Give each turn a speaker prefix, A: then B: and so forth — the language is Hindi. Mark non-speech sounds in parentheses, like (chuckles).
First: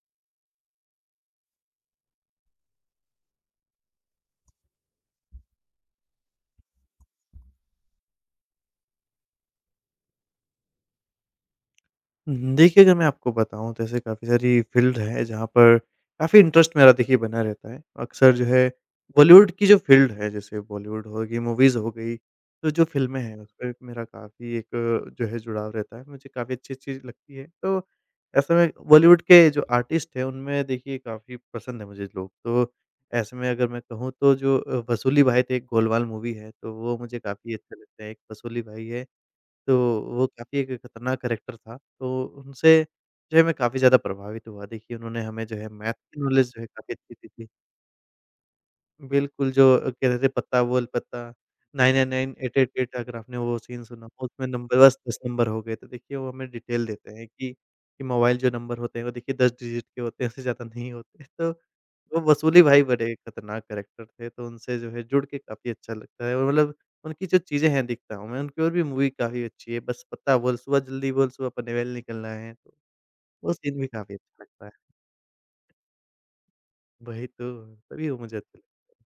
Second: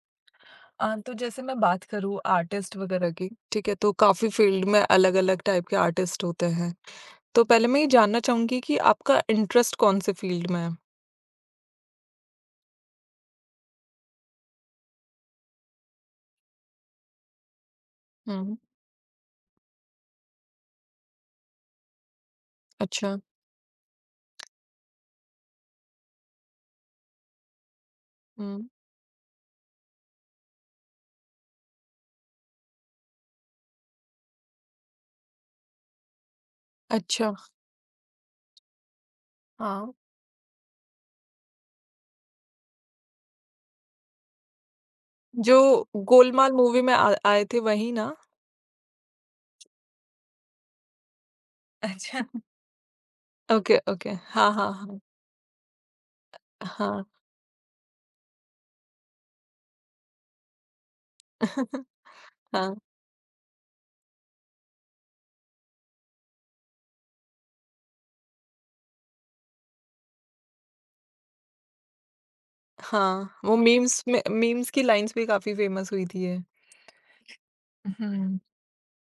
A: अ, तो जैसे मैं बात करूँ आर्टिस्ट वगैरह की, ठीक है तो काफ़ी फ़ील्ड में अलग-अलग टाइप के आर्टिस्ट होते हैं। तो पहले मैं ये जानना चाहूँगी कि आपका इंटरेस्ट कौन-से फ़ील्ड में है?
B: हुँ, हुँ। देखिए अगर मैं आपको बताऊँ तो ऐसे काफ़ी सारी फ़ील्ड है जहाँ पर काफ़ी इंटरेस्ट मेरा देखिए बना रहता है। अक्सर जो
A: हुँ।
B: है बॉलीवुड की जो फ़ील्ड है जैसे बॉलीवुड हो गई, मूवीज़ हो गई, तो जो
A: अच्छा।
B: फ़िल्में हैं उसमें मेरा काफ़ी एक जो है जुड़ाव रहता है, मुझे काफ़ी अच्छी-अच्छी लगती है। तो ऐसे
A: हुँ।
B: में बॉलीवुड के जो आर्टिस्ट हैं उनमें देखिए काफ़ी पसंद है मुझे लोग। तो ऐसे में अगर मैं कहूँ तो जो अ, वसूली भाई थे एक गोलमाल मूवी है तो वो मुझे
A: अच्छा।
B: काफ़ी अच्छे लगते है एक वसूली भाई है, तो
A: हाँ।
B: वो काफ़ी एक खतरनाक कैरेक्टर था, तो उनसे जो है मैं काफ़ी ज़्यादा प्रभावित हुआ। देखिए उन्होंने हमें जो है
A: जो,
B: मैथ की नॉलेज
A: गोलमाल
B: जो है
A: मूवी में
B: काफ़ी
A: आ
B: अच्छी दी
A: आए
B: थी।
A: थे वही ना?
B: बिल्कुल जो अ, कहते थे, "पत्ता बोल पत्ता।" 999
A: अच्छा।
B: 888 अगर आपने वो
A: ओके,
B: सीन सुना
A: ओके।
B: उसमें
A: हाँ, हाँ,
B: नंबर बस
A: हाँ।
B: 10 नंबर हो गए, तो देखिए वो हमें डिटेल
A: हाँ।
B: देते हैं कि कि मोबाइल जो नंबर होते हैं वो देखिए 10 डिजिट के होते हैं, उससे ज़्यादा नहीं होते। तो
A: (chuckles)
B: वो वसूली
A: हाँ।
B: भाई बड़े खतरनाक कैरेक्टर थे, तो उनसे जो है जुड़ के काफ़ी अच्छा लगता है। और मतलब उनकी जो चीजें हैं दिखता हूँ मैं उनकी और भी मूवी काफ़ी अच्छी है। बस पत्ता बोल, सुबह जल्दी बोल, सुबह पनवेल निकलना है।
A: हाँ,
B: वो
A: वो
B: सीन भी
A: मीम्स
B: काफ़ी
A: में
B: अच्छा लगता
A: मीम्स
B: है।
A: की लाइन्स भी काफ़ी फेमस हुई थी ये।
B: वही तो,
A: उ,
B: तभी वो मुझे
A: हुँ।
B: अच्छे लगते